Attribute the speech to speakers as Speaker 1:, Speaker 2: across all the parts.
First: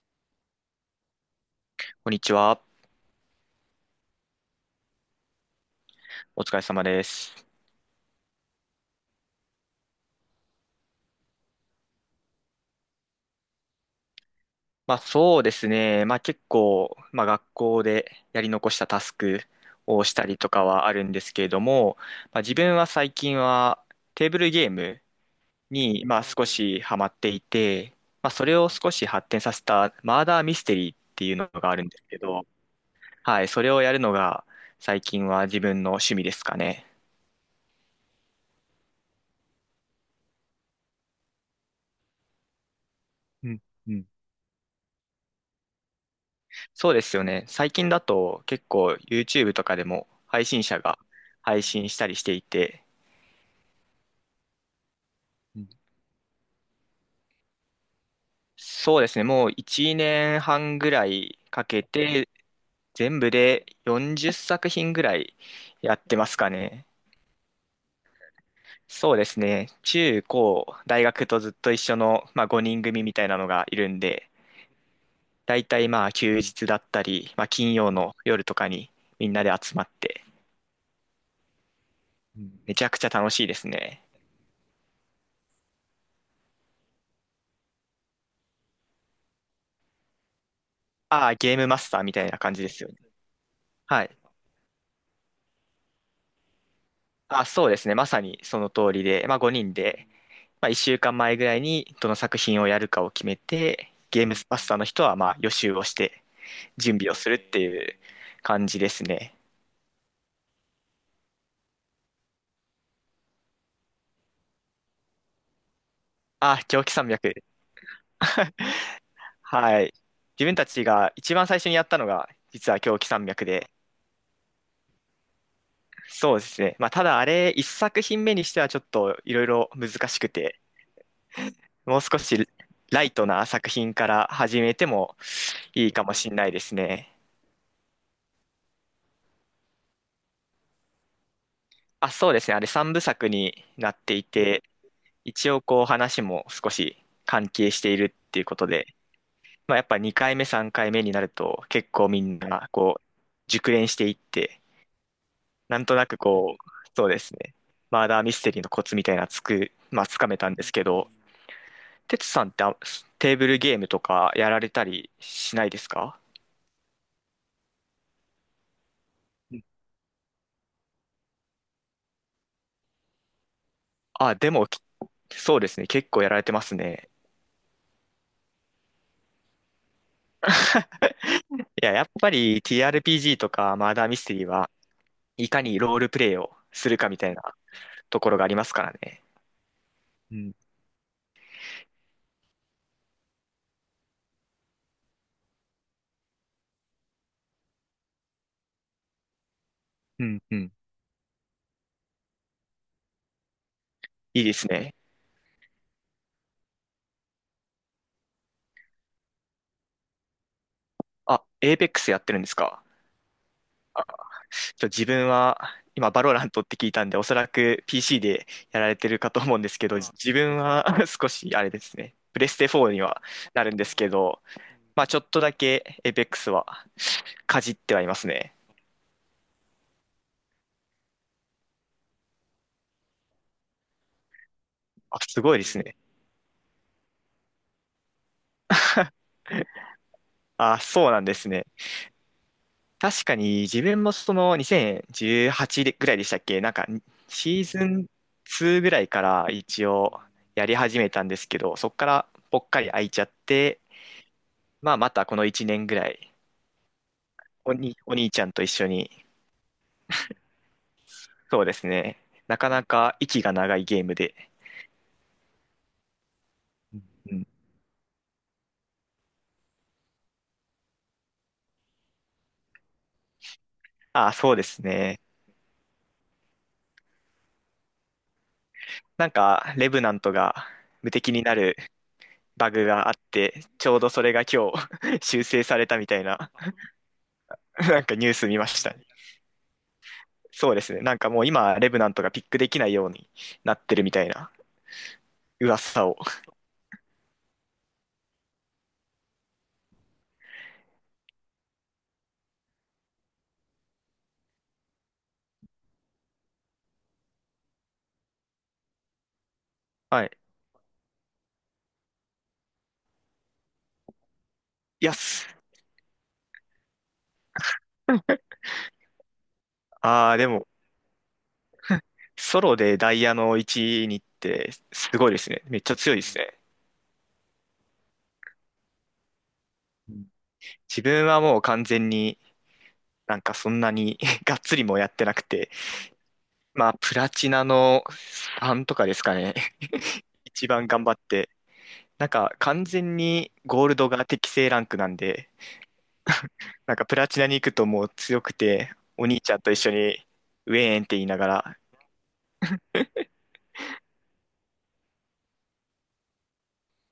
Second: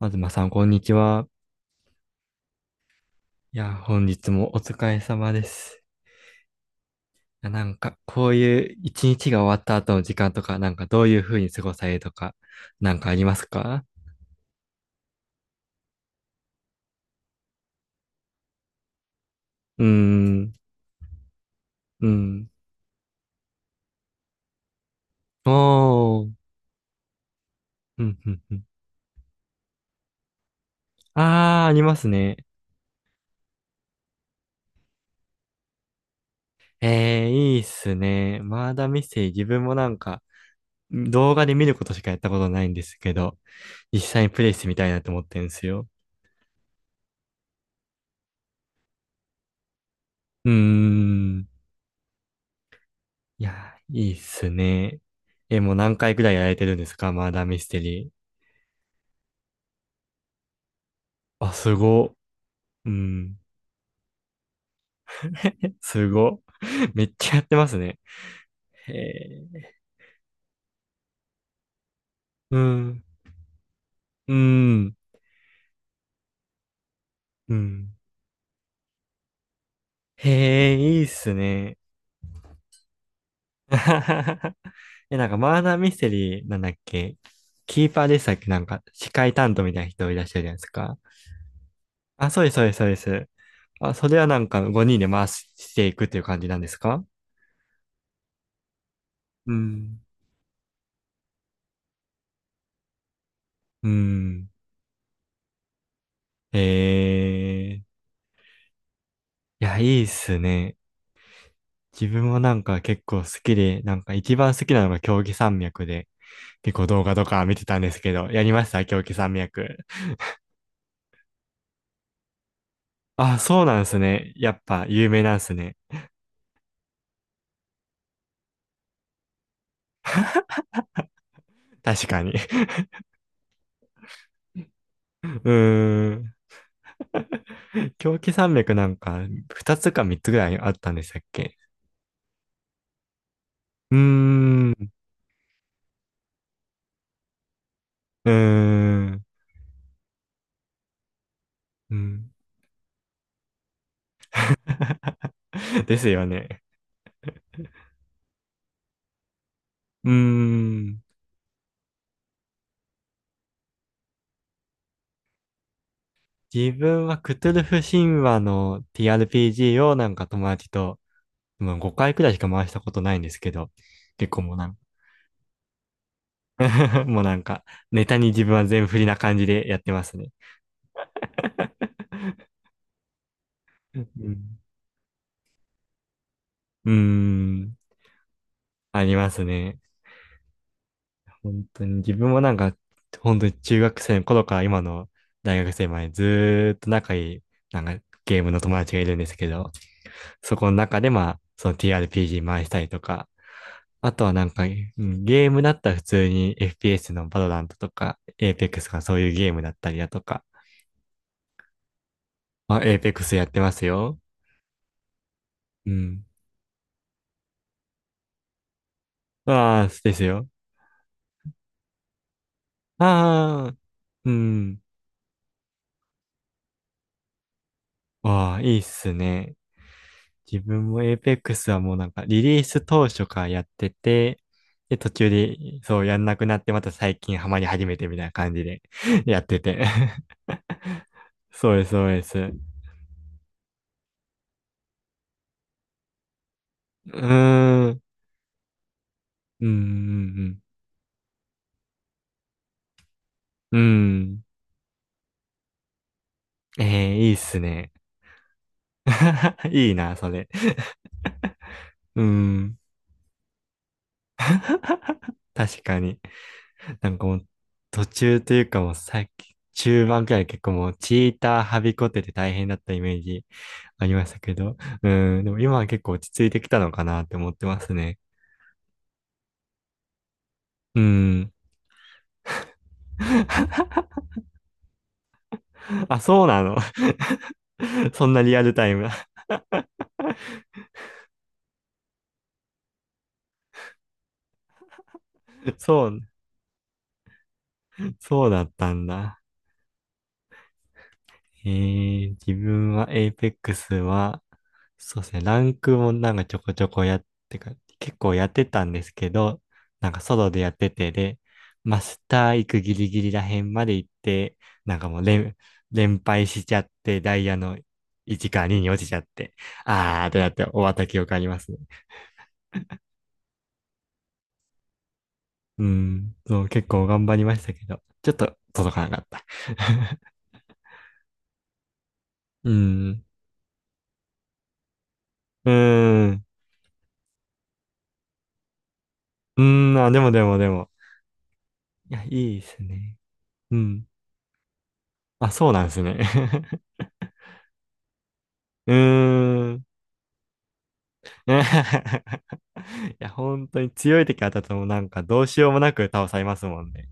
Speaker 1: まずまさん、こんにちは。
Speaker 2: こんにちは。
Speaker 1: いや、本日もお疲れ様です。
Speaker 2: お疲れ様です。
Speaker 1: こういう一日が終わった後の時間とか、どういう風に過ごされるとか、なんかありますか？
Speaker 2: まあそうですね。まあ結構、まあ学校でやり残したタスク
Speaker 1: うー
Speaker 2: をしたりと
Speaker 1: ん、
Speaker 2: かはあるんですけれども、
Speaker 1: う
Speaker 2: まあ
Speaker 1: ん。
Speaker 2: 自分は最近はテーブルゲームにま
Speaker 1: お
Speaker 2: あ
Speaker 1: ー、
Speaker 2: 少しハマっていて、
Speaker 1: うん、
Speaker 2: ま
Speaker 1: う
Speaker 2: あ
Speaker 1: ん、
Speaker 2: そ
Speaker 1: う
Speaker 2: れ
Speaker 1: ん。
Speaker 2: を少し発展させたマーダーミステリーっていうの
Speaker 1: あー、
Speaker 2: が
Speaker 1: あ
Speaker 2: あ
Speaker 1: り
Speaker 2: るん
Speaker 1: ま
Speaker 2: です
Speaker 1: す
Speaker 2: け
Speaker 1: ね。
Speaker 2: ど、はい、それをやるのが最近は自分の趣味ですかね。
Speaker 1: えー、いいっすね。まだミステリー、自分も動画で見ることしかやったことないんですけど、
Speaker 2: うん、う
Speaker 1: 実
Speaker 2: ん、
Speaker 1: 際にプレイしてみたいなと思ってるんですよ。
Speaker 2: そうですよね。最近だと結構 YouTube とかでも配
Speaker 1: うー
Speaker 2: 信者が
Speaker 1: ん。
Speaker 2: 配信したりしていて、
Speaker 1: いや、いいっすね。え、
Speaker 2: うん、
Speaker 1: もう何回くらいやられてるんですか、マーダーミステリー。
Speaker 2: そうですね。もう1年半ぐらい
Speaker 1: あ、
Speaker 2: か
Speaker 1: す
Speaker 2: け
Speaker 1: ご。
Speaker 2: て、
Speaker 1: う
Speaker 2: 全部
Speaker 1: ん。
Speaker 2: で40作品ぐらい
Speaker 1: え
Speaker 2: やっ
Speaker 1: す
Speaker 2: てます
Speaker 1: ご。
Speaker 2: かね。
Speaker 1: めっちゃやってますね。へ
Speaker 2: そうです
Speaker 1: え。
Speaker 2: ね。中高、大学とずっと一緒の、まあ、
Speaker 1: う
Speaker 2: 5人
Speaker 1: ん。
Speaker 2: 組みたいなのがいるんで、
Speaker 1: うん。
Speaker 2: だいたいまあ休日だったり、まあ、
Speaker 1: う
Speaker 2: 金曜
Speaker 1: ん。
Speaker 2: の夜とかにみんなで集まって、
Speaker 1: へえ、いいっすね。
Speaker 2: めちゃくちゃ楽しいですね。
Speaker 1: え、マーダーミステリーなんだっけ、キーパーでしたっけ、なんか、司会担当みたいな人いらっしゃるじゃないですか。
Speaker 2: ああ、ゲームマスターみた
Speaker 1: あ、
Speaker 2: いな
Speaker 1: そうです、
Speaker 2: 感
Speaker 1: そ
Speaker 2: じ
Speaker 1: う
Speaker 2: で
Speaker 1: です、
Speaker 2: す
Speaker 1: そう
Speaker 2: よ
Speaker 1: で
Speaker 2: ね。
Speaker 1: す。あ、
Speaker 2: は
Speaker 1: そ
Speaker 2: い。
Speaker 1: れはなんか5人で回していくっていう感じなんですか？
Speaker 2: あ、そうですね。まさにその通りで、まあ
Speaker 1: う
Speaker 2: 5人
Speaker 1: ん。
Speaker 2: で、まあ1週間前ぐらいにどの作品をやるかを決め
Speaker 1: う
Speaker 2: て、ゲーム
Speaker 1: ん。
Speaker 2: マスターの人はまあ予習をして準備をするってい
Speaker 1: え
Speaker 2: う
Speaker 1: え。
Speaker 2: 感じですね。
Speaker 1: いや、いいっすね。自分も結構好きで、なんか一番好きなのが競技山脈で、
Speaker 2: あ、
Speaker 1: 結
Speaker 2: 狂
Speaker 1: 構
Speaker 2: 気
Speaker 1: 動
Speaker 2: 山
Speaker 1: 画と
Speaker 2: 脈。
Speaker 1: か見てたんですけど、やりました、競技山脈。
Speaker 2: はい。自分たちが一番最初にやったのが実は狂気山
Speaker 1: あ、
Speaker 2: 脈
Speaker 1: そう
Speaker 2: で、
Speaker 1: なんですね。やっぱ有名なんですね。
Speaker 2: そうですね。まあただあれ、1作品目にしてはちょっといろいろ難しくて、もう
Speaker 1: 確
Speaker 2: 少
Speaker 1: かに。
Speaker 2: しライトな作品から始めても
Speaker 1: う
Speaker 2: いいか
Speaker 1: ー
Speaker 2: もし
Speaker 1: ん。
Speaker 2: れないですね。
Speaker 1: 狂気山脈、なんか2つか3つぐらいあったんでしたっけ？
Speaker 2: あ、そうですね。あれ三部作にな
Speaker 1: うー
Speaker 2: っていて、
Speaker 1: ん、う
Speaker 2: 一応こう話も少し関係している
Speaker 1: ー
Speaker 2: っていうことで、
Speaker 1: ん、
Speaker 2: まあやっぱ2回目3回目になると結
Speaker 1: う
Speaker 2: 構み
Speaker 1: ん。
Speaker 2: んなこう熟練していって、な んと
Speaker 1: で
Speaker 2: な
Speaker 1: す
Speaker 2: く
Speaker 1: よ
Speaker 2: こ
Speaker 1: ね。
Speaker 2: う、そうですね。マーダーミステリーのコツみたいなまあ
Speaker 1: うー
Speaker 2: つかめたんですけ
Speaker 1: ん。
Speaker 2: ど、テツさんってテーブルゲームとかやられたりしないですか？
Speaker 1: 自分はクトゥルフ神話の
Speaker 2: うん。
Speaker 1: TRPG を友達と、もう5回くらいしか回したことないんですけど、結
Speaker 2: あ、
Speaker 1: 構
Speaker 2: で
Speaker 1: もうな
Speaker 2: も
Speaker 1: んか
Speaker 2: きそうですね。結構やられてます ね。
Speaker 1: もうなんか、ネタに自分は全振りな感じでやってますね。
Speaker 2: いや、やっぱり TRPG とかマー
Speaker 1: う
Speaker 2: ダーミステリー
Speaker 1: ん。
Speaker 2: はいかにロールプレイをす
Speaker 1: うー
Speaker 2: るかみたいな
Speaker 1: ん、
Speaker 2: ところがありますから
Speaker 1: あり
Speaker 2: ね。
Speaker 1: ますね。
Speaker 2: うん、
Speaker 1: 本当に自分もなんか、本当に中学生の頃から今の大学生まで、ずーっと仲いい、なんかゲームの友達がいるんですけど、
Speaker 2: うん、
Speaker 1: そ
Speaker 2: う
Speaker 1: この
Speaker 2: ん。
Speaker 1: 中でまあ、その TRPG 回したりとか、あとは
Speaker 2: いいですね。
Speaker 1: ゲームだったら普通に FPS のバロラントとか、Apex とかそういうゲームだったりだとか。
Speaker 2: あ、エーペックスやってるんです
Speaker 1: あ、
Speaker 2: か？
Speaker 1: Apex やってます
Speaker 2: あ、
Speaker 1: よ。
Speaker 2: 自分は
Speaker 1: う
Speaker 2: 今バ
Speaker 1: ん。
Speaker 2: ロラントって聞いたんで、おそらく PC でやられてるかと思うんです
Speaker 1: あ
Speaker 2: け
Speaker 1: あ、
Speaker 2: ど、
Speaker 1: です
Speaker 2: 自
Speaker 1: よ。
Speaker 2: 分は 少しあれですね。プレステ4にはな
Speaker 1: あ
Speaker 2: る
Speaker 1: あ、
Speaker 2: んですけ
Speaker 1: う
Speaker 2: ど、
Speaker 1: ん。
Speaker 2: まあちょっとだけエーペックスはかじってはいますね。
Speaker 1: ああ、いいっすね。自分も Apex はもうなんかリリース当初からやってて、で、途
Speaker 2: あ、
Speaker 1: 中
Speaker 2: すご
Speaker 1: で
Speaker 2: いですね。
Speaker 1: そうやんなくなってまた最近ハマり始めてみたいな感じで やってて。
Speaker 2: あ、そうなんですね。
Speaker 1: そうです、そうです。
Speaker 2: 確かに自分もその2018ぐらいでしたっけなんか
Speaker 1: う
Speaker 2: シーズ
Speaker 1: ーん。
Speaker 2: ン2ぐらいから
Speaker 1: うんう
Speaker 2: 一応
Speaker 1: ん
Speaker 2: やり始めたんですけど、そこからぽっかり空いちゃっ
Speaker 1: うん。
Speaker 2: て、
Speaker 1: うん。
Speaker 2: まあまたこの1年ぐらい、
Speaker 1: ええ、いいっすね。
Speaker 2: お兄ちゃんと一緒に、
Speaker 1: いいな、それ。
Speaker 2: そうです
Speaker 1: う
Speaker 2: ね。なか
Speaker 1: ん。
Speaker 2: なか息が長いゲームで。
Speaker 1: 確かに。なんか
Speaker 2: う
Speaker 1: もう、
Speaker 2: ん。
Speaker 1: 途中というかもうさっき、中盤くらい結構もう、チーターはびこってて大変だったイメージありま
Speaker 2: あ
Speaker 1: し
Speaker 2: あ、
Speaker 1: た
Speaker 2: そ
Speaker 1: け
Speaker 2: うで
Speaker 1: ど。
Speaker 2: すね。
Speaker 1: うん。でも今は結構落ち着いてきたのかなって思ってますね。
Speaker 2: なんか、レブナントが
Speaker 1: う
Speaker 2: 無敵に
Speaker 1: ん。
Speaker 2: なるバグがあって、ちょうどそれが今日 修正されたみた
Speaker 1: あ、
Speaker 2: い
Speaker 1: そう
Speaker 2: な、
Speaker 1: なの。
Speaker 2: なん か
Speaker 1: そ
Speaker 2: ニュ
Speaker 1: ん
Speaker 2: ー
Speaker 1: な
Speaker 2: ス
Speaker 1: リ
Speaker 2: 見
Speaker 1: ア
Speaker 2: ま
Speaker 1: ル
Speaker 2: し
Speaker 1: タイ
Speaker 2: た。
Speaker 1: ムな。
Speaker 2: そうですね。なんかもう今、レブナントがピックできないようになってるみたいな
Speaker 1: そ
Speaker 2: 噂を。
Speaker 1: う、そうだったんだ。えー、自分はエイペックスは、そうですね、ランクもちょこちょこやって、結構やってたんですけど、なんか
Speaker 2: はい。
Speaker 1: ソロでやってて、で、マスター行くギリギリらへんまで行って、なん
Speaker 2: い
Speaker 1: か
Speaker 2: や、
Speaker 1: もう
Speaker 2: す
Speaker 1: 連、連敗しちゃって、ダイヤの1か2に落ちちゃって、あーっ
Speaker 2: あー、
Speaker 1: てな
Speaker 2: で
Speaker 1: って
Speaker 2: も、
Speaker 1: 終わった記憶ありますね。
Speaker 2: ソロでダイヤの1にってすごいですね。めっ
Speaker 1: う
Speaker 2: ちゃ強いで
Speaker 1: ん、
Speaker 2: すね。
Speaker 1: そう、結構頑張りましたけど、ちょっと届かなかった。
Speaker 2: うん、 自分はもう完全に
Speaker 1: うん、
Speaker 2: なんかそんなに がっつりもやってなくて、
Speaker 1: うん、
Speaker 2: まあ、プラチナのさんとかですかね。
Speaker 1: うん、あ、で もでも
Speaker 2: 一
Speaker 1: で
Speaker 2: 番
Speaker 1: も、
Speaker 2: 頑張って。
Speaker 1: いや、
Speaker 2: な
Speaker 1: い
Speaker 2: んか
Speaker 1: いです
Speaker 2: 完
Speaker 1: ね。
Speaker 2: 全に
Speaker 1: う
Speaker 2: ゴール
Speaker 1: ん。
Speaker 2: ドが適正ランクなんで、
Speaker 1: あ、そうなんですね。
Speaker 2: なん かプラチナに行くともう強く
Speaker 1: う
Speaker 2: て、
Speaker 1: ー
Speaker 2: お兄ちゃんと一
Speaker 1: ん。
Speaker 2: 緒にウェーンって言いながら
Speaker 1: いや、本当に強い敵当たってもなんかどうしようもなく倒されますもんね。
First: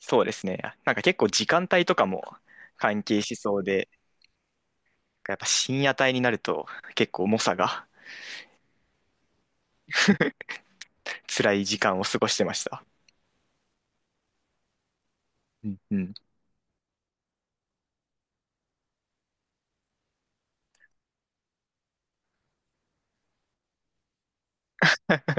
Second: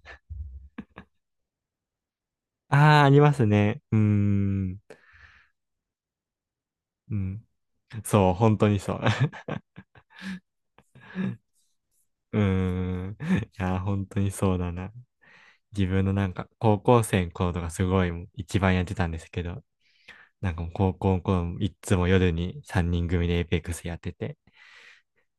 Speaker 2: そうですね。なんか結構時間帯とかも
Speaker 1: あ
Speaker 2: 関
Speaker 1: あ、あり
Speaker 2: 係
Speaker 1: ま
Speaker 2: し
Speaker 1: す
Speaker 2: そう
Speaker 1: ね。
Speaker 2: で、
Speaker 1: うーん。
Speaker 2: やっぱ深夜帯になると結
Speaker 1: う
Speaker 2: 構重
Speaker 1: ん。
Speaker 2: さが
Speaker 1: そう、本当にそう。
Speaker 2: 辛い時間を過ごし
Speaker 1: うー
Speaker 2: てました。
Speaker 1: ん。いや、本当にそうだな。
Speaker 2: うん、
Speaker 1: 自
Speaker 2: う
Speaker 1: 分の
Speaker 2: ん。
Speaker 1: なんか高校生の頃とかすごいもう一番やってたんですけど、なんかもう高校の頃もいっつも夜に3人組でエイペックスやってて、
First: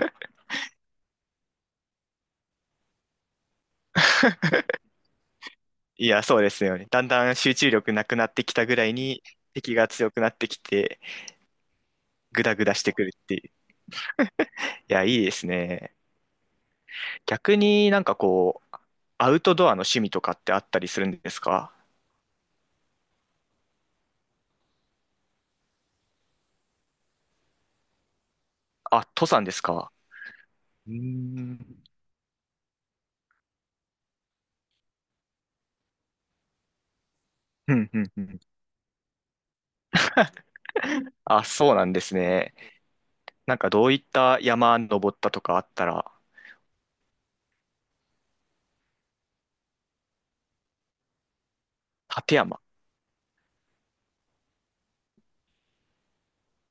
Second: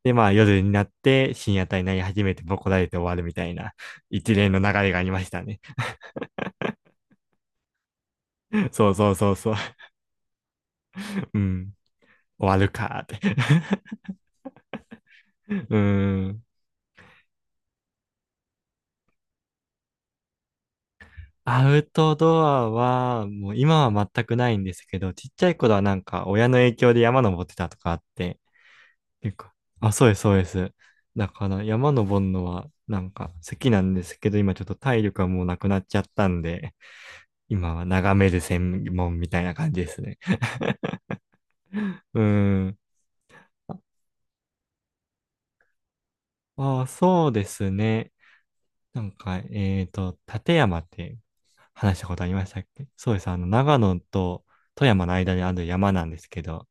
Speaker 1: で、まあ夜になって深夜帯になり始めてボコられて終わるみたいな 一連の流れがありましたね。
Speaker 2: いや、そうですよね。だんだん集中力なくなってきた ぐら
Speaker 1: そ
Speaker 2: い
Speaker 1: うそう
Speaker 2: に
Speaker 1: そうそう。
Speaker 2: 敵が強くなってきて、
Speaker 1: うん。
Speaker 2: グ
Speaker 1: 終
Speaker 2: ダ
Speaker 1: わ
Speaker 2: グ
Speaker 1: る
Speaker 2: ダしてく
Speaker 1: か
Speaker 2: る
Speaker 1: ー
Speaker 2: っていう。
Speaker 1: っ
Speaker 2: いや、いいです
Speaker 1: て。 う
Speaker 2: ね。
Speaker 1: ん。
Speaker 2: 逆になんかこう、アウトドアの趣味とかってあったりするんです
Speaker 1: ア
Speaker 2: か？
Speaker 1: ウトドアは、もう今は全くないんですけど、ちっちゃい頃はなんか親の影響で山登ってたとかあって、
Speaker 2: あ、登
Speaker 1: 結
Speaker 2: 山
Speaker 1: 構、
Speaker 2: ですか？
Speaker 1: あ、そうです、そうです。
Speaker 2: うー
Speaker 1: だから
Speaker 2: ん、
Speaker 1: 山登るのは好きなんですけど、今ちょっと体力がもうなくなっちゃったんで、今
Speaker 2: う
Speaker 1: は
Speaker 2: ん、うん、
Speaker 1: 眺
Speaker 2: う
Speaker 1: め
Speaker 2: ん。
Speaker 1: る専門みたいな感じですね。
Speaker 2: あ、そうなんで す
Speaker 1: う
Speaker 2: ね。
Speaker 1: ん。
Speaker 2: なんかどういった山登ったとかあったら
Speaker 1: ああ、そうですね。立山って話したことあり
Speaker 2: 立
Speaker 1: ま
Speaker 2: 山。
Speaker 1: したっけ？そうです。あの、長野と富山の間にある山なんですけど、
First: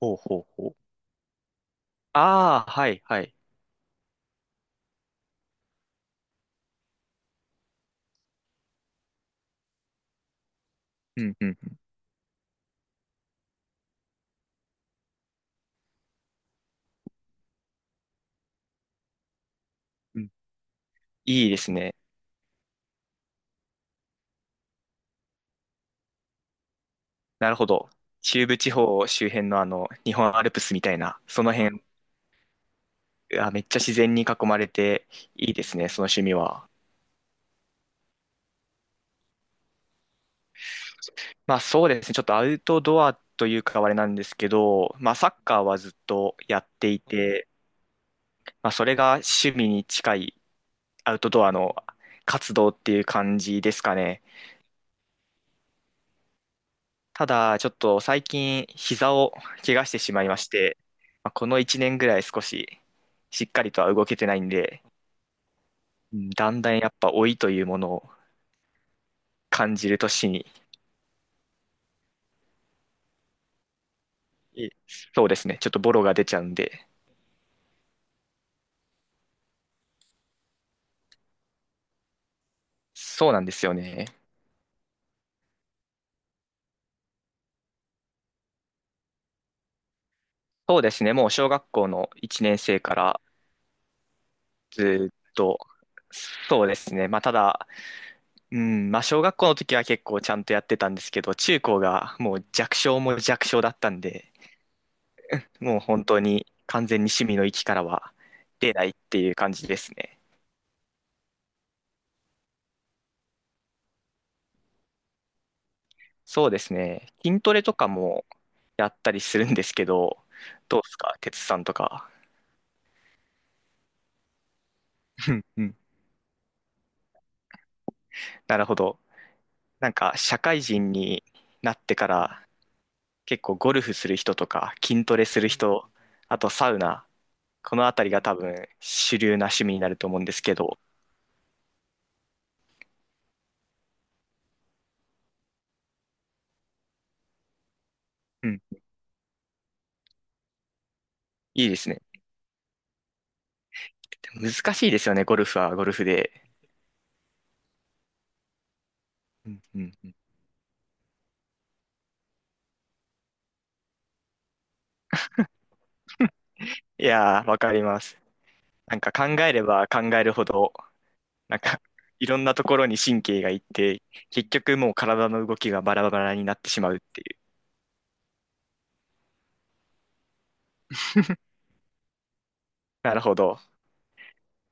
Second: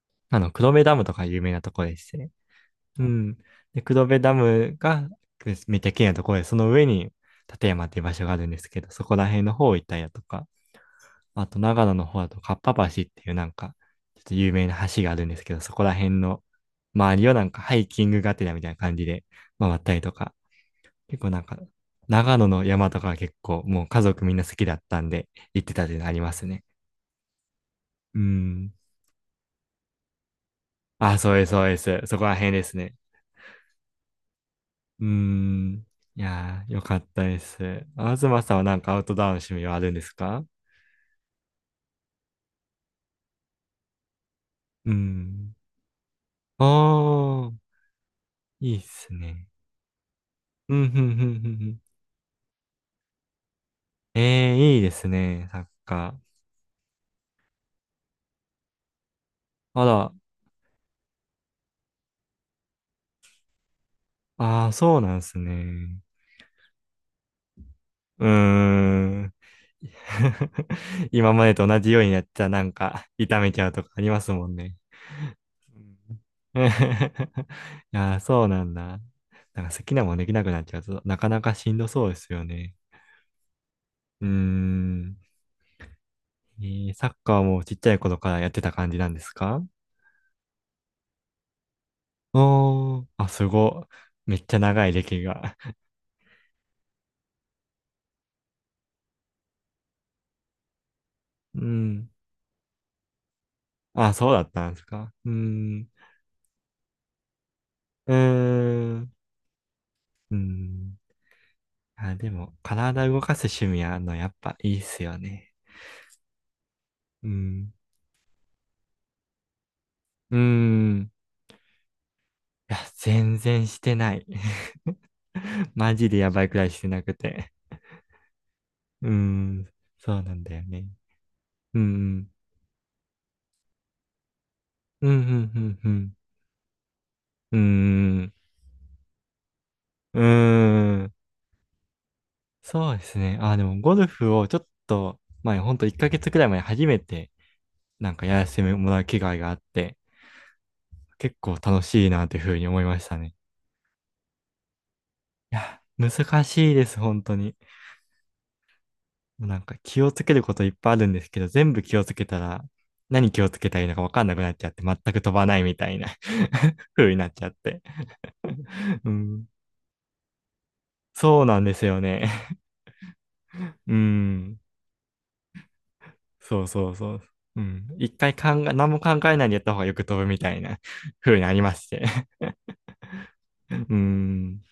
Speaker 2: ほう
Speaker 1: あ
Speaker 2: ほう
Speaker 1: の、
Speaker 2: ほ
Speaker 1: 黒
Speaker 2: う。
Speaker 1: 部ダムとか有名なとこでして。
Speaker 2: ああ、はい、
Speaker 1: う
Speaker 2: はい。
Speaker 1: ん。で、黒部ダムがめっちゃ綺麗なところで、その上に立山っていう場所があるんですけど、そこら辺の方行ったりだとか、
Speaker 2: うん、
Speaker 1: あ
Speaker 2: う
Speaker 1: と
Speaker 2: ん、
Speaker 1: 長野の方だと、かっぱ橋っていうちょっと有名な橋があるんですけど、そこら辺の周りをなんかハイキングがてらみたいな感じで回ったりと
Speaker 2: うん。
Speaker 1: か、結構なん
Speaker 2: いいで
Speaker 1: か、
Speaker 2: すね。
Speaker 1: 長野の山とかは結構もう家族みんな好きだったんで行ってたっていうのありますね。
Speaker 2: なるほど。
Speaker 1: うー
Speaker 2: 中部地
Speaker 1: ん。
Speaker 2: 方周辺のあの、日本アルプスみたい
Speaker 1: あ、
Speaker 2: な、
Speaker 1: そう
Speaker 2: そ
Speaker 1: です、
Speaker 2: の
Speaker 1: そうで
Speaker 2: 辺、
Speaker 1: す。そこら辺ですね。
Speaker 2: あ、めっちゃ自然に囲まれ
Speaker 1: うー
Speaker 2: ていいです
Speaker 1: ん。
Speaker 2: ね、その
Speaker 1: い
Speaker 2: 趣味
Speaker 1: や
Speaker 2: は。
Speaker 1: ー、よかったです。東さんはなんかアウトドアの趣味はあるんですか？
Speaker 2: まあそうですね、ちょっとアウトドアというかあれなんですけ
Speaker 1: う
Speaker 2: ど、まあサッ
Speaker 1: ん。
Speaker 2: カーはずっとやってい
Speaker 1: お
Speaker 2: て、
Speaker 1: ー、
Speaker 2: まあ
Speaker 1: いいっ
Speaker 2: それ
Speaker 1: す
Speaker 2: が
Speaker 1: ね。
Speaker 2: 趣味に近い
Speaker 1: うん、ふ
Speaker 2: ア
Speaker 1: ん、
Speaker 2: ウ
Speaker 1: ふ
Speaker 2: ト
Speaker 1: ん、
Speaker 2: ド
Speaker 1: ふ
Speaker 2: ア
Speaker 1: ん、ふ
Speaker 2: の
Speaker 1: ん。
Speaker 2: 活動っていう感じですかね。
Speaker 1: えー、いいですね、サッカ
Speaker 2: ただ、ちょっと最近、膝を怪
Speaker 1: ー。あ
Speaker 2: 我して
Speaker 1: ら、
Speaker 2: しまいまして、まあこの1年ぐらい少し、しっかりとは動けてないん
Speaker 1: あー、
Speaker 2: で、
Speaker 1: そうなんですね。
Speaker 2: うん、だんだんやっぱ老いというものを
Speaker 1: うーん。
Speaker 2: 感じる年に、
Speaker 1: 今までと同じようにやったらなんか痛めちゃうとかありますもん
Speaker 2: い
Speaker 1: ね。
Speaker 2: そうですね、ちょっとボロが出ちゃうん
Speaker 1: うん。 い
Speaker 2: で、
Speaker 1: やー、そうなんだ。なんか好きなもんできなくなっちゃうと、なかなかしんどそうですよね。
Speaker 2: そうなんですよね。
Speaker 1: うーん。えー、サッカーもちっちゃい頃からやってた感じなんですか？
Speaker 2: そうですね、もう小学校の1年生か
Speaker 1: おー、
Speaker 2: ら
Speaker 1: あ、すご。めっちゃ長い
Speaker 2: ず
Speaker 1: 歴
Speaker 2: っ
Speaker 1: が。
Speaker 2: と、そうですね、まあただ、うん、まあ小学校の時は結構ちゃんとやってたんですけど、中
Speaker 1: う
Speaker 2: 高
Speaker 1: ん。
Speaker 2: がもう弱小も弱小だったん
Speaker 1: あ、そう
Speaker 2: で、
Speaker 1: だったんですか。うー
Speaker 2: もう
Speaker 1: ん。
Speaker 2: 本当に完全に趣味の域から
Speaker 1: う
Speaker 2: は出ない
Speaker 1: ー
Speaker 2: っ
Speaker 1: ん。
Speaker 2: ていう感じですね。
Speaker 1: うーん。あ、でも、体動かす趣味あるの、やっぱいいっすよね。
Speaker 2: そうですね。
Speaker 1: う
Speaker 2: 筋トレ
Speaker 1: ん。
Speaker 2: とかもやったりするんですけど、
Speaker 1: う
Speaker 2: どうです
Speaker 1: ん。
Speaker 2: か、哲さんとか。
Speaker 1: いや、全然してない。
Speaker 2: うん、う ん、
Speaker 1: マジでやばいくらいしてなくて。
Speaker 2: なるほど。
Speaker 1: うん。
Speaker 2: なんか
Speaker 1: そうな
Speaker 2: 社
Speaker 1: んだ
Speaker 2: 会
Speaker 1: よね。
Speaker 2: 人にな
Speaker 1: う
Speaker 2: ってか
Speaker 1: ん。
Speaker 2: ら結構ゴルフする人とか筋
Speaker 1: うん、う
Speaker 2: トレする
Speaker 1: ん、う
Speaker 2: 人、
Speaker 1: ん、
Speaker 2: あとサウナ、
Speaker 1: うん。
Speaker 2: このあたりが
Speaker 1: うん。
Speaker 2: 多分主流な趣味になると思
Speaker 1: う
Speaker 2: うんですけど、
Speaker 1: ん。そうですね。あ、でも、ゴルフをちょっと前、ほんと1ヶ月くらい前初めて、なんかやら
Speaker 2: う
Speaker 1: せ
Speaker 2: ん、
Speaker 1: てもらう機会があって、結構
Speaker 2: いいで
Speaker 1: 楽
Speaker 2: すね。
Speaker 1: しいなというふうに思いましたね。
Speaker 2: でも難しいですよね、ゴル
Speaker 1: い
Speaker 2: フは
Speaker 1: や、
Speaker 2: ゴルフで。
Speaker 1: 難しいです、本当に。もう
Speaker 2: う
Speaker 1: な
Speaker 2: ん、
Speaker 1: んか
Speaker 2: うん、
Speaker 1: 気
Speaker 2: う
Speaker 1: を
Speaker 2: ん、
Speaker 1: つけることいっぱいあるんですけど、全部気をつけたら、何気をつけたらいいのか分かんなくなっちゃって、全く飛ばないみたいな
Speaker 2: い
Speaker 1: 風になっ
Speaker 2: や
Speaker 1: ち
Speaker 2: ー、
Speaker 1: ゃっ
Speaker 2: わか
Speaker 1: て。
Speaker 2: ります。なん
Speaker 1: う
Speaker 2: か考
Speaker 1: ん。
Speaker 2: えれば考えるほど、
Speaker 1: そう
Speaker 2: な
Speaker 1: な
Speaker 2: ん
Speaker 1: んで
Speaker 2: か
Speaker 1: すよ
Speaker 2: い
Speaker 1: ね。
Speaker 2: ろんなところに神経がいっ
Speaker 1: う
Speaker 2: て、結
Speaker 1: ん。
Speaker 2: 局もう体の動きがバラバラになっ
Speaker 1: そう
Speaker 2: てし
Speaker 1: そ
Speaker 2: ま
Speaker 1: う
Speaker 2: うっ
Speaker 1: そう。
Speaker 2: ていう。
Speaker 1: うん。一回考え、何も考えないでやった方がよく飛ぶみたいな 風になりまして。
Speaker 2: なるほど。
Speaker 1: うん。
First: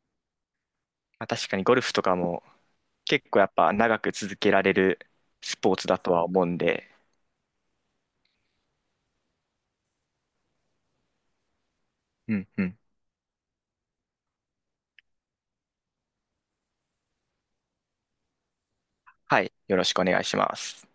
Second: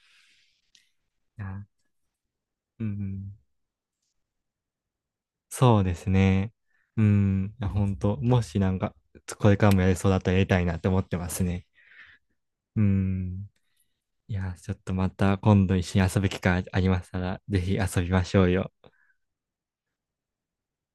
Speaker 2: まあ、確かにゴ
Speaker 1: あ、
Speaker 2: ルフとかも
Speaker 1: う
Speaker 2: 結
Speaker 1: ん。
Speaker 2: 構やっぱ長く続けられるスポー
Speaker 1: そう
Speaker 2: ツ
Speaker 1: で
Speaker 2: だ
Speaker 1: す
Speaker 2: とは思う
Speaker 1: ね。
Speaker 2: んで、
Speaker 1: うん。本当もしこれからもやりそうだったらやりたいなって思ってますね。
Speaker 2: うん、うん。
Speaker 1: うん。いやー、ちょっとまた今度一緒に遊ぶ機会ありましたら、ぜひ遊びましょうよ。
Speaker 2: はい。よろしくお願いします。